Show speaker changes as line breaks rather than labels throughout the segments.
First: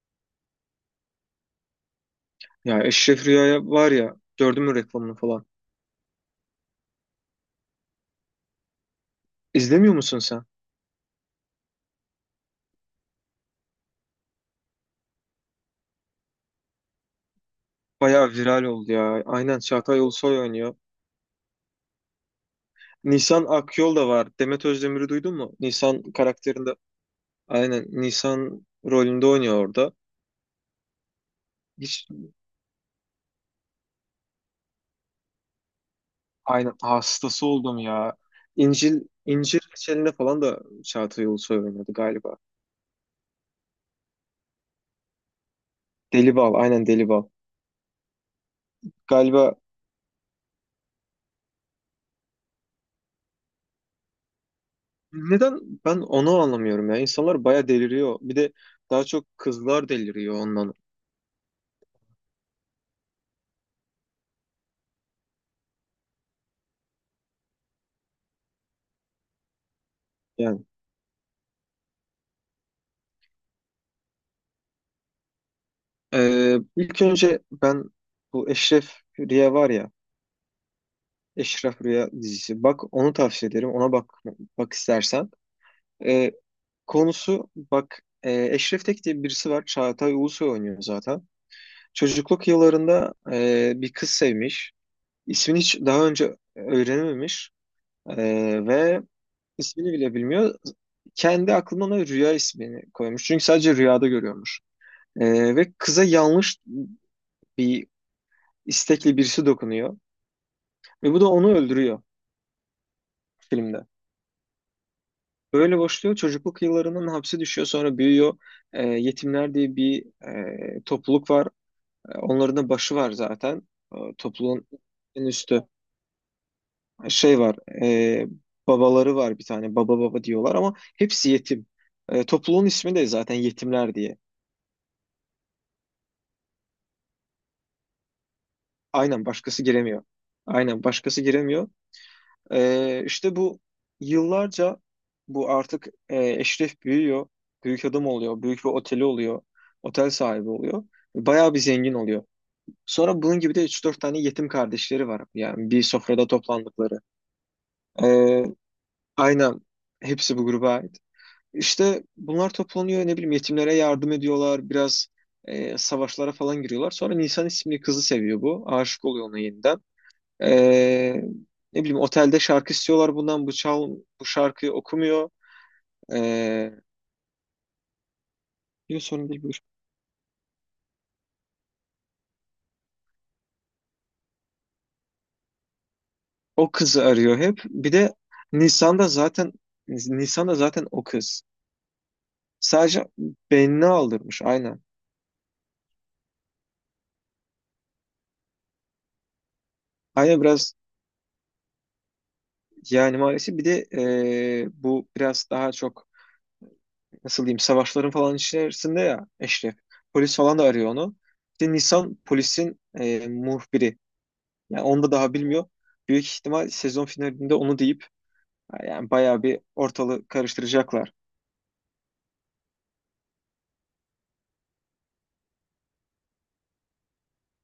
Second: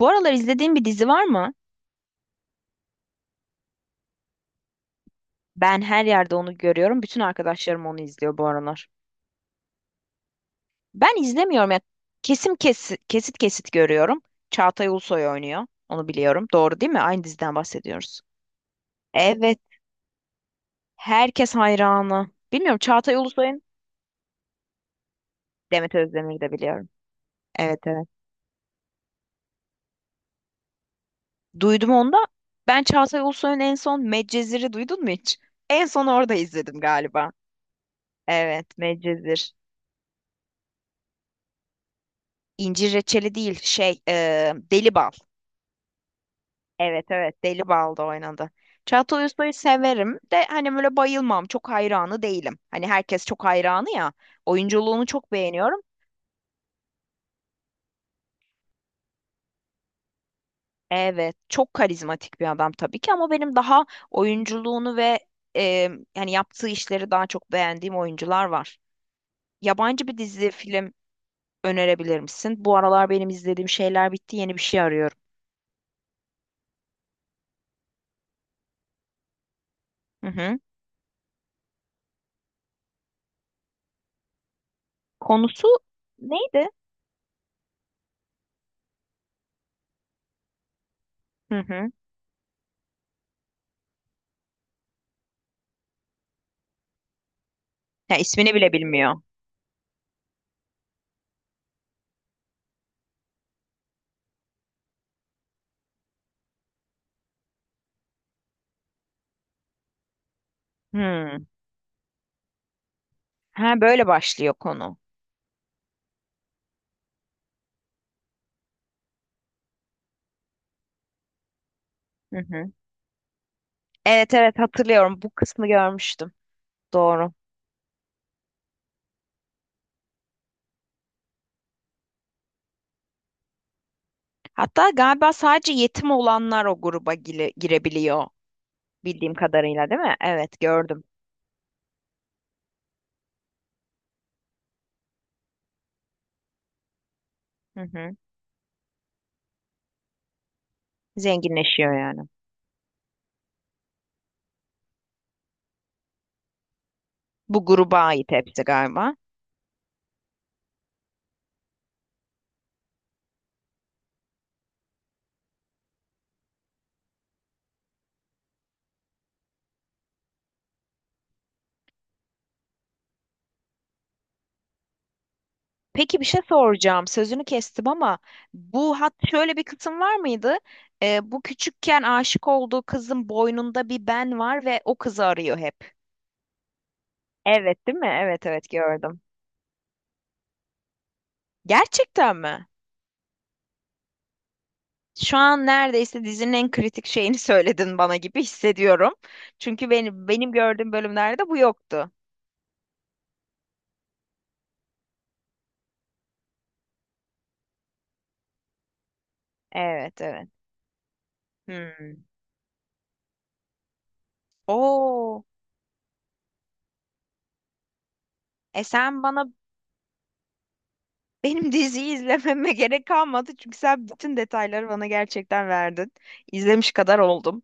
Bu aralar izlediğin bir dizi var mı?
Ya Eşref Rüya'ya var ya gördün mü reklamını falan.
Ben her yerde onu görüyorum. Bütün arkadaşlarım onu izliyor bu aralar.
İzlemiyor musun sen?
Ben izlemiyorum ya. Kesim kesit kesit kesit görüyorum. Çağatay Ulusoy oynuyor. Onu biliyorum. Doğru değil mi? Aynı diziden bahsediyoruz.
Bayağı viral oldu ya.
Evet.
Aynen Çağatay Ulusoy oynuyor.
Herkes hayranı. Bilmiyorum Çağatay
Nisan
Ulusoy'un
Akyol da var. Demet Özdemir'i duydun mu?
Demet
Nisan
Özdemir'i de
karakterinde.
biliyorum. Evet
Aynen
evet.
Nisan rolünde oynuyor orada.
Duydum
Hiç
onu da. Ben Çağatay Ulusoy'un en son Medcezir'i duydun mu hiç? En son orada
aynen
izledim galiba.
hastası oldum ya.
Evet,
İncil
Medcezir.
İncir Reçeli'nde falan da Çağatay Ulusoy oynadı galiba.
İncir reçeli değil, şey, deli bal.
Deli Bal aynen Deli
Evet
Bal.
evet Deli Bal'da oynadı. Çağatay Ulusoy'u
Galiba
severim de hani böyle bayılmam. Çok hayranı değilim. Hani herkes çok hayranı ya. Oyunculuğunu çok
neden
beğeniyorum.
Ben onu anlamıyorum ya. İnsanlar bayağı deliriyor. Bir de daha çok kızlar deliriyor ondan.
Evet çok karizmatik bir adam tabii ki ama benim daha oyunculuğunu ve e, yani yaptığı işleri daha çok beğendiğim oyuncular var. Yabancı bir dizi
Yani
film önerebilir misin? Bu aralar benim izlediğim şeyler bitti. Yeni bir şey arıyorum.
İlk önce ben bu Eşref Rüya var ya,
Hı hı.
Eşref Rüya dizisi. Bak onu tavsiye ederim. Ona bak istersen.
Konusu
Ee,
neydi?
konusu bak, Eşref Tek diye birisi var. Çağatay Ulusoy oynuyor zaten.
Hı hı.
Çocukluk yıllarında bir kız sevmiş. İsmini hiç daha önce öğrenememiş.
Ya
Ee,
ismini bile
ve
bilmiyor.
ismini bile bilmiyor. Kendi aklına Rüya ismini koymuş. Çünkü sadece rüyada görüyormuş. Ve kıza yanlış bir istekli birisi dokunuyor. Ve bu da
Hı.
onu öldürüyor
Ha
filmde.
böyle başlıyor konu.
Böyle başlıyor. Çocukluk yıllarından hapse düşüyor. Sonra büyüyor. Yetimler diye bir, topluluk var. Ee,
Hı
onların da
hı.
başı var zaten. Ee,
Evet evet
topluluğun
hatırlıyorum.
en
Bu
üstü.
kısmı görmüştüm. Doğru.
Şey var. e, babaları var bir tane. Baba baba diyorlar ama hepsi yetim. Topluluğun ismi de zaten yetimler diye.
Hatta galiba sadece yetim olanlar o gruba girebiliyor
Aynen
bildiğim
başkası
kadarıyla değil
giremiyor.
mi? Evet
Aynen
gördüm.
başkası giremiyor. İşte bu yıllarca bu artık, Eşref büyüyor.
Hı
Büyük adam
hı.
oluyor. Büyük bir oteli oluyor. Otel sahibi oluyor. Bayağı bir
Zenginleşiyor
zengin oluyor.
yani.
Sonra bunun gibi de üç dört tane yetim kardeşleri var. Yani bir sofrada toplandıkları.
Bu gruba ait
Ee,
hepsi galiba.
aynen. Hepsi bu gruba ait. İşte bunlar toplanıyor. Ne bileyim yetimlere yardım ediyorlar. Biraz savaşlara falan giriyorlar. Sonra Nisan isimli kızı seviyor bu. Aşık oluyor ona yeniden. Ee, ne bileyim otelde şarkı istiyorlar bundan, bu şarkıyı okumuyor.
Peki bir şey
Ee,
soracağım. Sözünü kestim ama
diyor
bu hat
sorun değil,
şöyle
buyur.
bir kısım var mıydı? Bu küçükken aşık olduğu kızın boynunda bir ben var ve o kızı arıyor hep.
O kızı arıyor hep.
Evet
Bir
değil mi?
de
Evet evet
Nisan'da
gördüm.
zaten Nisan'da zaten o kız.
Gerçekten mi?
Sadece beynini aldırmış aynen.
Şu an neredeyse dizinin en kritik şeyini söyledin bana gibi hissediyorum. Çünkü benim
Aynen
benim
biraz,
gördüğüm bölümlerde bu yoktu.
yani maalesef bir de bu biraz daha çok nasıl diyeyim savaşların falan içerisinde ya Eşref.
Evet,
Polis
evet.
falan da arıyor onu. İşte Nisan
Hmm.
polisin muhbiri. Yani onu da daha
Oo.
bilmiyor. Büyük ihtimal sezon finalinde onu deyip. Yani
Sen bana
bayağı bir ortalığı karıştıracaklar.
benim diziyi izlememe gerek kalmadı çünkü sen bütün detayları bana gerçekten verdin. İzlemiş kadar oldum.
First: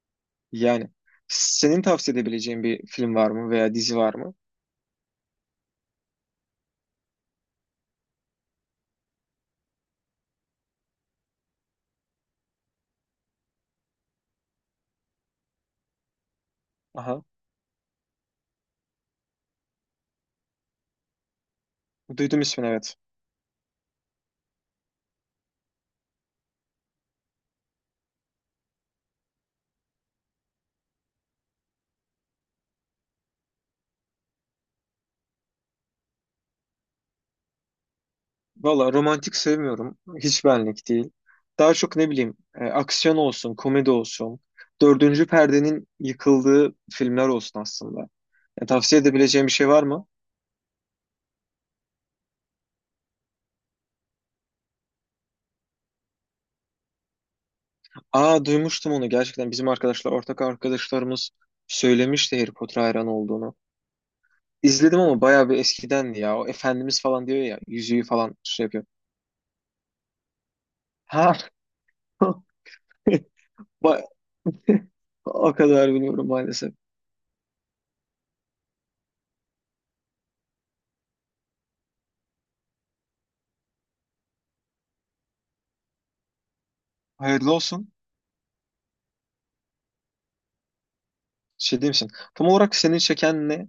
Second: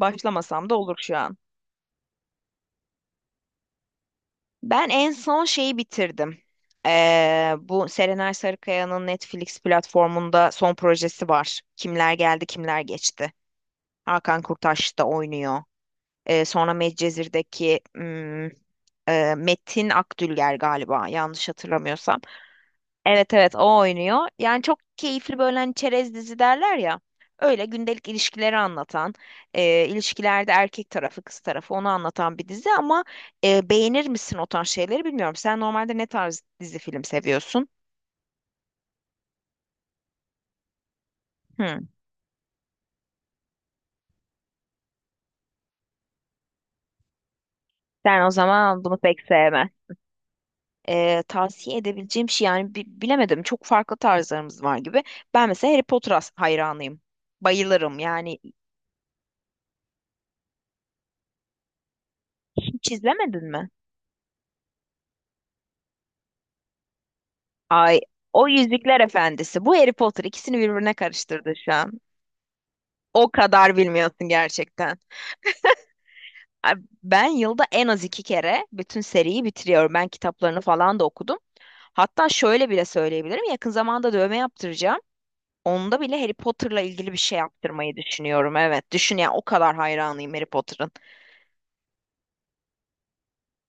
Başlamasam da
Yani
olur şu an.
senin tavsiye edebileceğin bir film var mı veya dizi var mı?
Ben en son şeyi bitirdim. Bu Serenay Sarıkaya'nın Netflix platformunda son projesi var. Kimler geldi, kimler geçti. Hakan Kurtaş da oynuyor. Sonra
Aha,
Medcezir'deki Metin Akdülger galiba yanlış hatırlamıyorsam.
duydum ismini, evet.
Evet evet o oynuyor. Yani çok keyifli böyle hani çerez dizi derler ya. Öyle gündelik ilişkileri anlatan, ilişkilerde erkek tarafı kız tarafı onu anlatan bir dizi ama beğenir misin o tarz şeyleri bilmiyorum. Sen normalde ne tarz dizi film seviyorsun?
Valla romantik sevmiyorum. Hiç benlik değil. Daha
Hmm.
çok ne bileyim, aksiyon olsun, komedi olsun. Dördüncü perdenin yıkıldığı filmler olsun aslında.
Sen o
Yani
zaman bunu
tavsiye
pek
edebileceğim bir şey
sevme.
var mı?
Tavsiye edebileceğim şey yani bilemedim. Çok farklı tarzlarımız var gibi. Ben mesela Harry Potter as hayranıyım. Bayılırım yani.
Aa, duymuştum onu gerçekten. Bizim arkadaşlar, ortak arkadaşlarımız söylemişti Harry Potter
Hiç
hayranı
izlemedin
olduğunu.
mi?
İzledim ama bayağı bir eskidendi ya. O Efendimiz falan diyor ya.
Ay,
Yüzüğü falan
o
şey yapıyor.
Yüzükler Efendisi. Bu Harry Potter, ikisini birbirine
Ha.
karıştırdı şu an. O kadar
Ba-
bilmiyorsun gerçekten.
O kadar bilmiyorum maalesef.
Ay, ben yılda en az 2 kere bütün seriyi bitiriyorum. Ben kitaplarını falan da okudum. Hatta şöyle bile söyleyebilirim. Yakın zamanda dövme yaptıracağım. Onda bile Harry Potter'la ilgili bir şey
Hayırlı olsun.
yaptırmayı düşünüyorum. Evet, düşün ya, o kadar hayranıyım Harry Potter'ın.
Şey diyeyim misin? Tam olarak seni çeken ne?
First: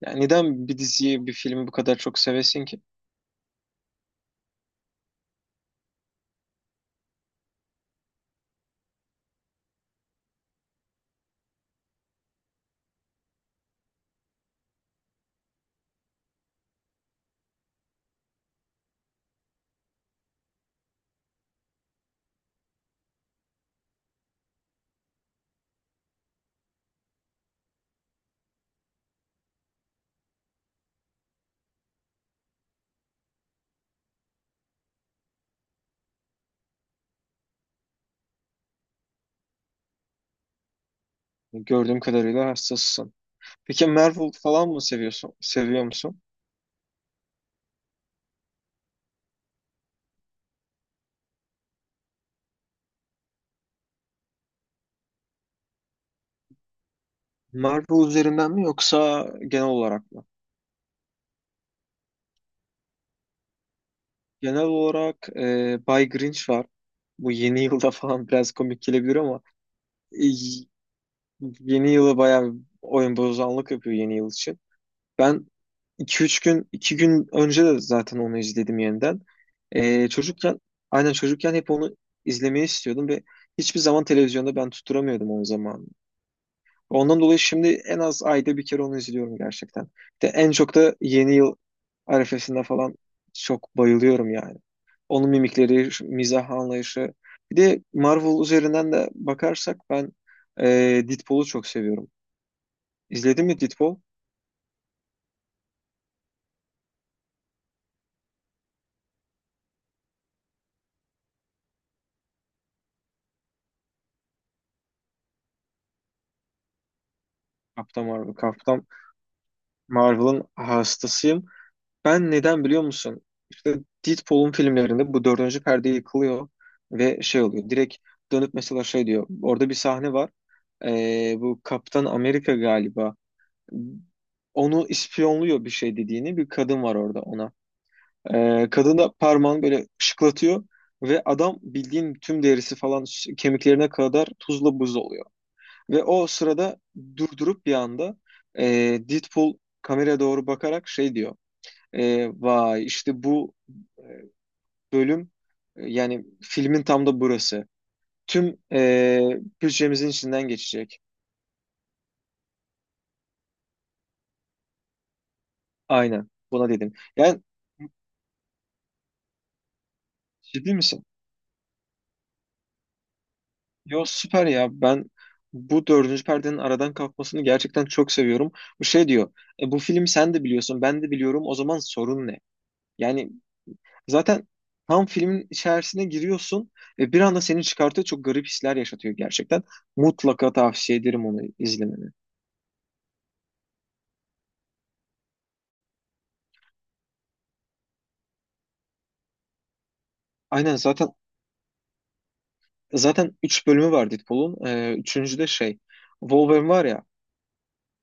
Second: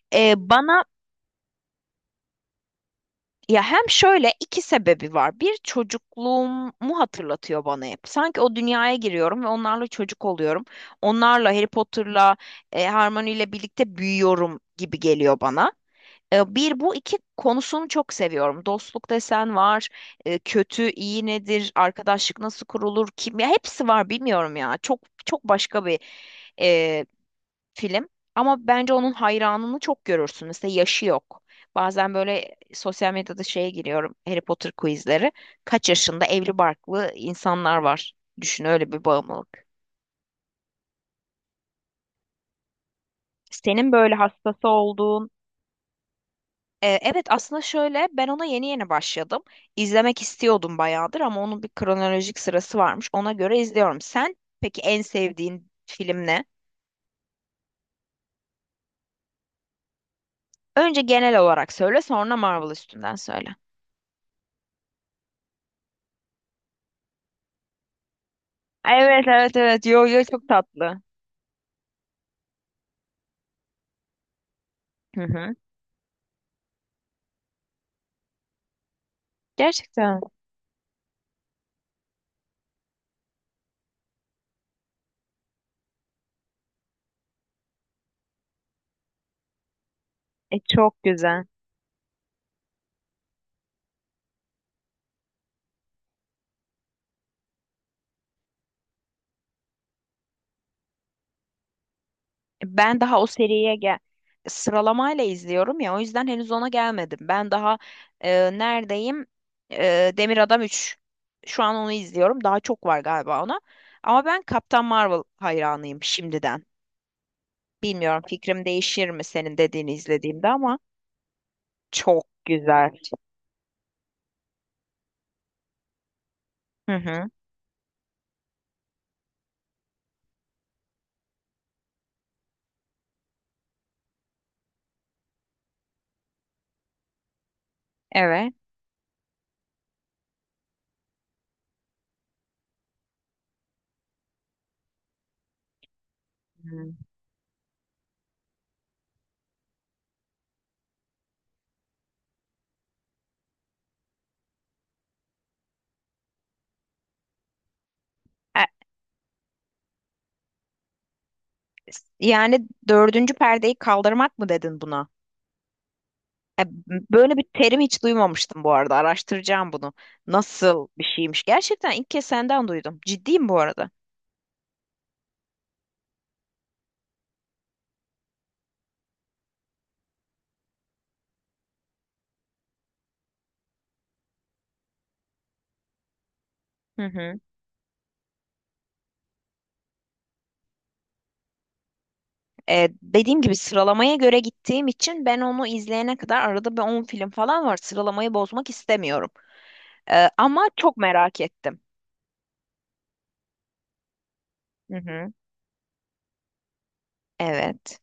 Yani
Ee,
neden bir
bana
diziyi, bir filmi bu kadar çok sevesin ki?
ya, hem şöyle iki sebebi var. Bir, çocukluğumu hatırlatıyor bana hep. Sanki o dünyaya giriyorum ve onlarla çocuk oluyorum. Onlarla Harry Potter'la Hermione ile birlikte büyüyorum gibi geliyor bana. Bir bu iki konusunu çok seviyorum. Dostluk desen var, kötü iyi nedir, arkadaşlık nasıl kurulur, kim, ya hepsi var bilmiyorum ya. Çok çok başka bir film. Ama bence onun hayranını çok görürsün. Mesela yaşı yok. Bazen böyle sosyal medyada şeye giriyorum. Harry Potter quizleri. Kaç yaşında evli barklı insanlar var. Düşün, öyle bir bağımlılık.
Gördüğüm kadarıyla hassasısın. Peki
Senin böyle
Marvel
hastası
falan mı
olduğun...
seviyorsun? Seviyor musun?
Evet aslında şöyle, ben ona yeni yeni başladım. İzlemek istiyordum bayağıdır ama onun bir kronolojik sırası varmış. Ona göre izliyorum. Sen peki en sevdiğin film ne?
Marvel üzerinden mi, yoksa genel olarak mı?
Önce genel olarak söyle, sonra Marvel üstünden söyle.
Genel olarak, Bay Grinch var. Bu yeni yılda falan biraz komik gelebilir
Evet
ama
evet evet. Yo yo,
e,
çok tatlı.
yeni yıla bayağı oyun bozanlık yapıyor yeni yıl için.
Hı
Ben
hı.
iki üç gün, iki gün önce de zaten onu izledim yeniden. Ee,
Gerçekten
çocukken, aynen çocukken hep onu izlemeyi istiyordum ve hiçbir zaman televizyonda ben tutturamıyordum onun zamanını. Ondan dolayı şimdi en az ayda bir kere onu izliyorum gerçekten. De en çok
çok
da yeni
güzel.
yıl arifesinde falan çok bayılıyorum yani. Onun mimikleri, şu mizah anlayışı. Bir de Marvel üzerinden de bakarsak ben e, Deadpool'u çok seviyorum.
Ben daha o
İzledin mi
seriye
Deadpool?
sıralamayla izliyorum ya, o yüzden henüz ona gelmedim. Ben daha neredeyim? E, Demir Adam 3. Şu an onu izliyorum. Daha çok var galiba ona. Ama ben Kaptan Marvel hayranıyım şimdiden.
Captain
Bilmiyorum
Marvel.
fikrim
Captain
değişir mi senin dediğini
Marvel'ın
izlediğimde ama
hastasıyım.
çok
Ben neden biliyor
güzel.
musun? İşte Deadpool'un filmlerinde bu dördüncü perde yıkılıyor
Hı
ve
hı.
şey oluyor. Direkt dönüp mesela şey diyor. Orada bir sahne var. Bu Kaptan Amerika galiba. Onu ispiyonluyor bir şey dediğini. Bir kadın var orada ona.
Evet.
Kadın da parmağını böyle şıklatıyor. Ve adam bildiğin tüm derisi falan, kemiklerine kadar tuzla buz oluyor. Ve o sırada
Hı.
durdurup bir anda ee, Deadpool kameraya doğru bakarak şey diyor. Vay işte bu bölüm, yani filmin tam da burası. Tüm
E,
bütçemizin içinden geçecek.
yani dördüncü perdeyi kaldırmak mı dedin buna?
Aynen
E,
buna dedim.
Böyle
Yani
bir terim hiç duymamıştım bu arada. Araştıracağım bunu.
ciddi
Nasıl
misin?
bir şeymiş? Gerçekten ilk kez senden duydum. Ciddiyim bu arada.
Yo, süper ya, ben bu dördüncü perdenin aradan kalkmasını gerçekten çok seviyorum. Bu şey diyor, bu film sen de biliyorsun, ben de biliyorum, o zaman sorun ne? Yani zaten tam filmin içerisine giriyorsun
Hı
ve bir
hı.
anda seni çıkartıyor, çok garip hisler yaşatıyor gerçekten. Mutlaka tavsiye ederim onu izlemeni.
Dediğim gibi sıralamaya göre gittiğim için ben onu izleyene kadar arada bir 10 film falan var. Sıralamayı bozmak istemiyorum. Ama
Aynen
çok
zaten
merak ettim.
Zaten 3 bölümü var Deadpool'un. Ee,
Hı hı.
üçüncü de şey. Wolverine var ya,
Evet.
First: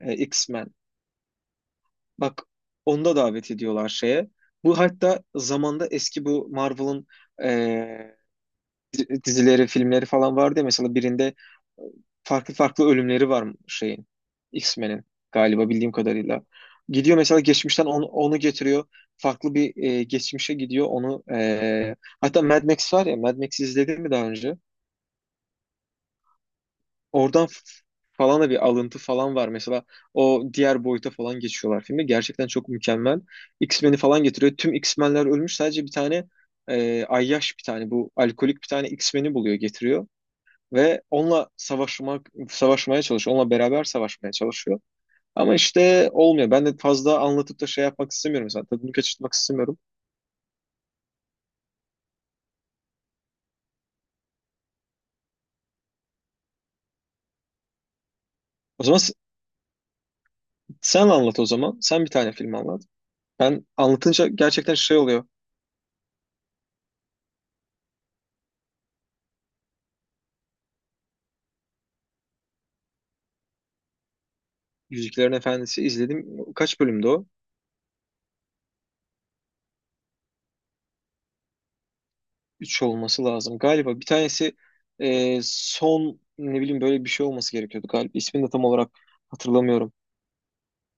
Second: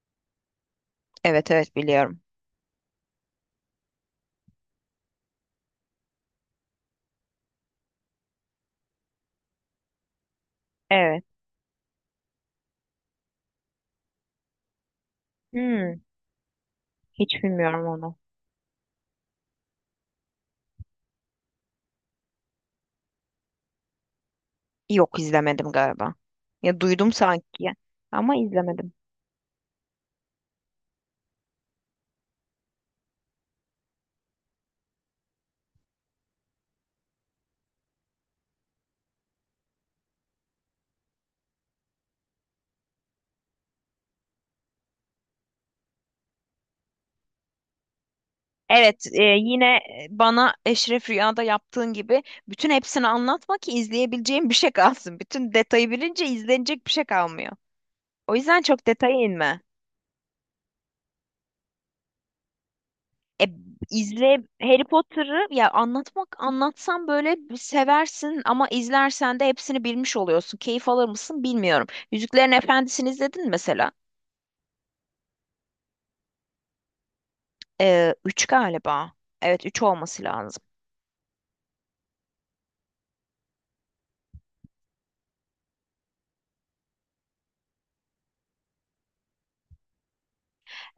X-Men.
Evet evet biliyorum.
Bak, onda davet ediyorlar şeye. Bu hatta zamanda eski bu Marvel'ın e, dizileri, filmleri falan vardı ya. Mesela
Evet.
birinde e, farklı farklı ölümleri var şeyin. X-Men'in galiba bildiğim
Hmm,
kadarıyla. Gidiyor mesela
hiç
geçmişten
bilmiyorum
onu,
onu.
onu getiriyor. Farklı bir geçmişe gidiyor onu. Hatta Mad Max var ya. Mad Max'i izledin mi daha önce?
Yok izlemedim galiba. Ya duydum
Oradan
sanki ama
falan da bir
izlemedim.
alıntı falan var. Mesela o diğer boyuta falan geçiyorlar filmde. Gerçekten çok mükemmel. X-Men'i falan getiriyor. Tüm X-Men'ler ölmüş. Sadece bir tane ayyaş, bir tane bu alkolik, bir tane X-Men'i buluyor getiriyor. Ve onunla savaşmak, savaşmaya çalışıyor. Onunla beraber savaşmaya çalışıyor. Ama işte olmuyor. Ben de fazla anlatıp da şey yapmak istemiyorum. Mesela tadını
Evet,
kaçırtmak
yine
istemiyorum.
bana Eşref Rüya'da yaptığın gibi bütün hepsini anlatma ki izleyebileceğim bir şey kalsın. Bütün detayı bilince izlenecek bir şey kalmıyor. O yüzden
O
çok
zaman
detaya inme.
sen anlat o zaman. Sen bir tane film anlat.
E,
Ben anlatınca
izle
gerçekten
Harry
şey oluyor.
Potter'ı ya, anlatmak anlatsam böyle bir seversin ama izlersen de hepsini bilmiş oluyorsun. Keyif alır mısın bilmiyorum. Yüzüklerin Efendisi'ni izledin mi mesela?
Yüzüklerin Efendisi izledim. Kaç bölümdü o?
Üç galiba. Evet üç olması lazım.
Üç olması lazım. Galiba bir tanesi son ne bileyim, böyle bir şey olması gerekiyordu galiba. İsmini de tam olarak hatırlamıyorum.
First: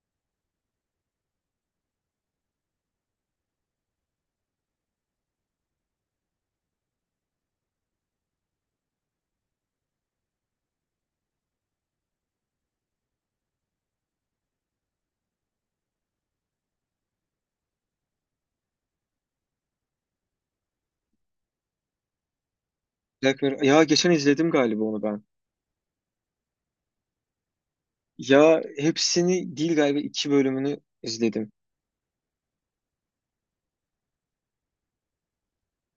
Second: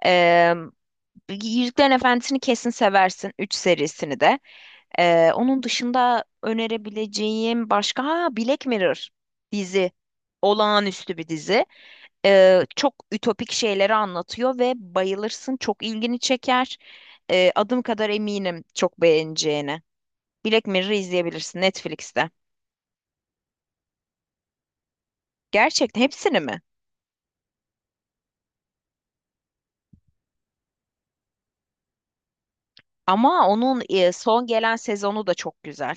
Ee, Yüzüklerin Efendisi'ni kesin seversin. 3 serisini de. Onun dışında önerebileceğim başka, ha, Black Mirror dizi. Olağanüstü bir dizi. Çok ütopik şeyleri anlatıyor ve bayılırsın. Çok ilgini çeker. Adım kadar eminim çok beğeneceğine. Black Mirror'ı izleyebilirsin Netflix'te.
Black Mirror. Ya geçen izledim galiba onu ben.
Gerçekten hepsini mi?
Ya hepsini değil, galiba iki bölümünü izledim.
Ama onun son gelen sezonu da çok güzel.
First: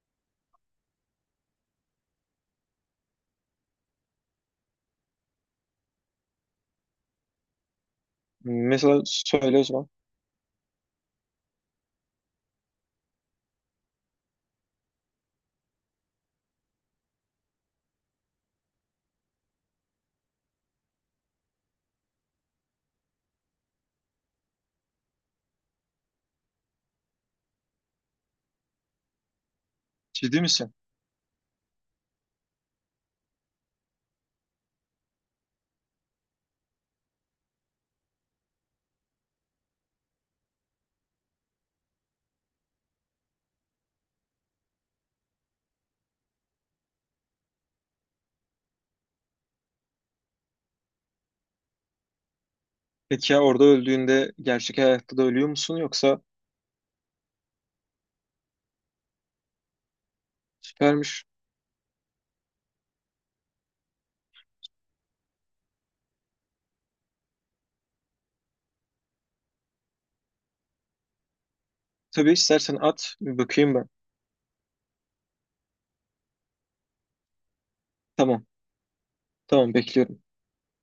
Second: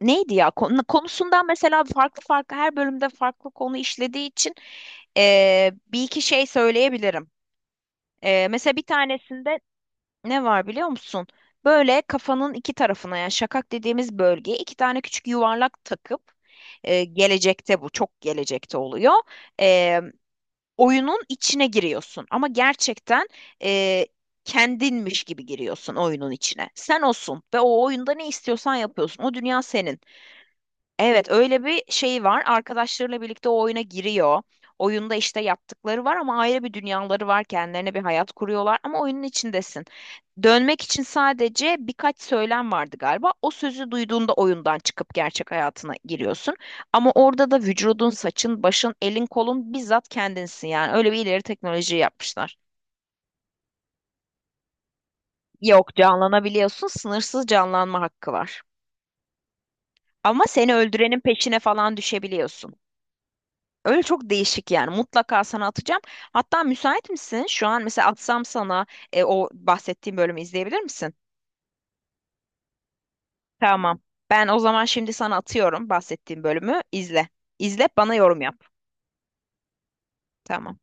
Neydi ya konusundan mesela, farklı farklı her bölümde farklı konu işlediği için bir iki şey söyleyebilirim. Mesela bir
Mesela söyle
tanesinde
o zaman.
ne var biliyor musun? Böyle kafanın iki tarafına yani şakak dediğimiz bölgeye iki tane küçük yuvarlak takıp gelecekte, bu çok gelecekte oluyor. Eee, oyunun içine giriyorsun ama gerçekten eee, kendinmiş gibi giriyorsun oyunun içine. Sen olsun ve o oyunda ne istiyorsan yapıyorsun. O dünya senin.
Ciddi misin?
Evet, öyle bir şey var. Arkadaşlarıyla birlikte o oyuna giriyor. Oyunda işte yaptıkları var ama ayrı bir dünyaları var. Kendilerine bir hayat kuruyorlar ama oyunun içindesin. Dönmek için sadece birkaç söylem vardı galiba. O sözü duyduğunda oyundan çıkıp gerçek hayatına giriyorsun. Ama orada da vücudun, saçın, başın, elin, kolun bizzat kendinsin. Yani öyle bir ileri teknoloji yapmışlar.
Peki ya orada öldüğünde gerçek hayatta da ölüyor musun,
Yok,
yoksa
canlanabiliyorsun. Sınırsız canlanma hakkı var. Ama seni öldürenin
süpermiş.
peşine falan düşebiliyorsun. Öyle çok değişik yani. Mutlaka sana atacağım. Hatta müsait misin? Şu an mesela atsam sana o bahsettiğim bölümü izleyebilir misin?
Tabii, istersen at bir bakayım ben.
Tamam. Ben o zaman şimdi sana atıyorum bahsettiğim bölümü. İzle. İzle bana yorum
Tamam.
yap.
Tamam, bekliyorum.
Tamam.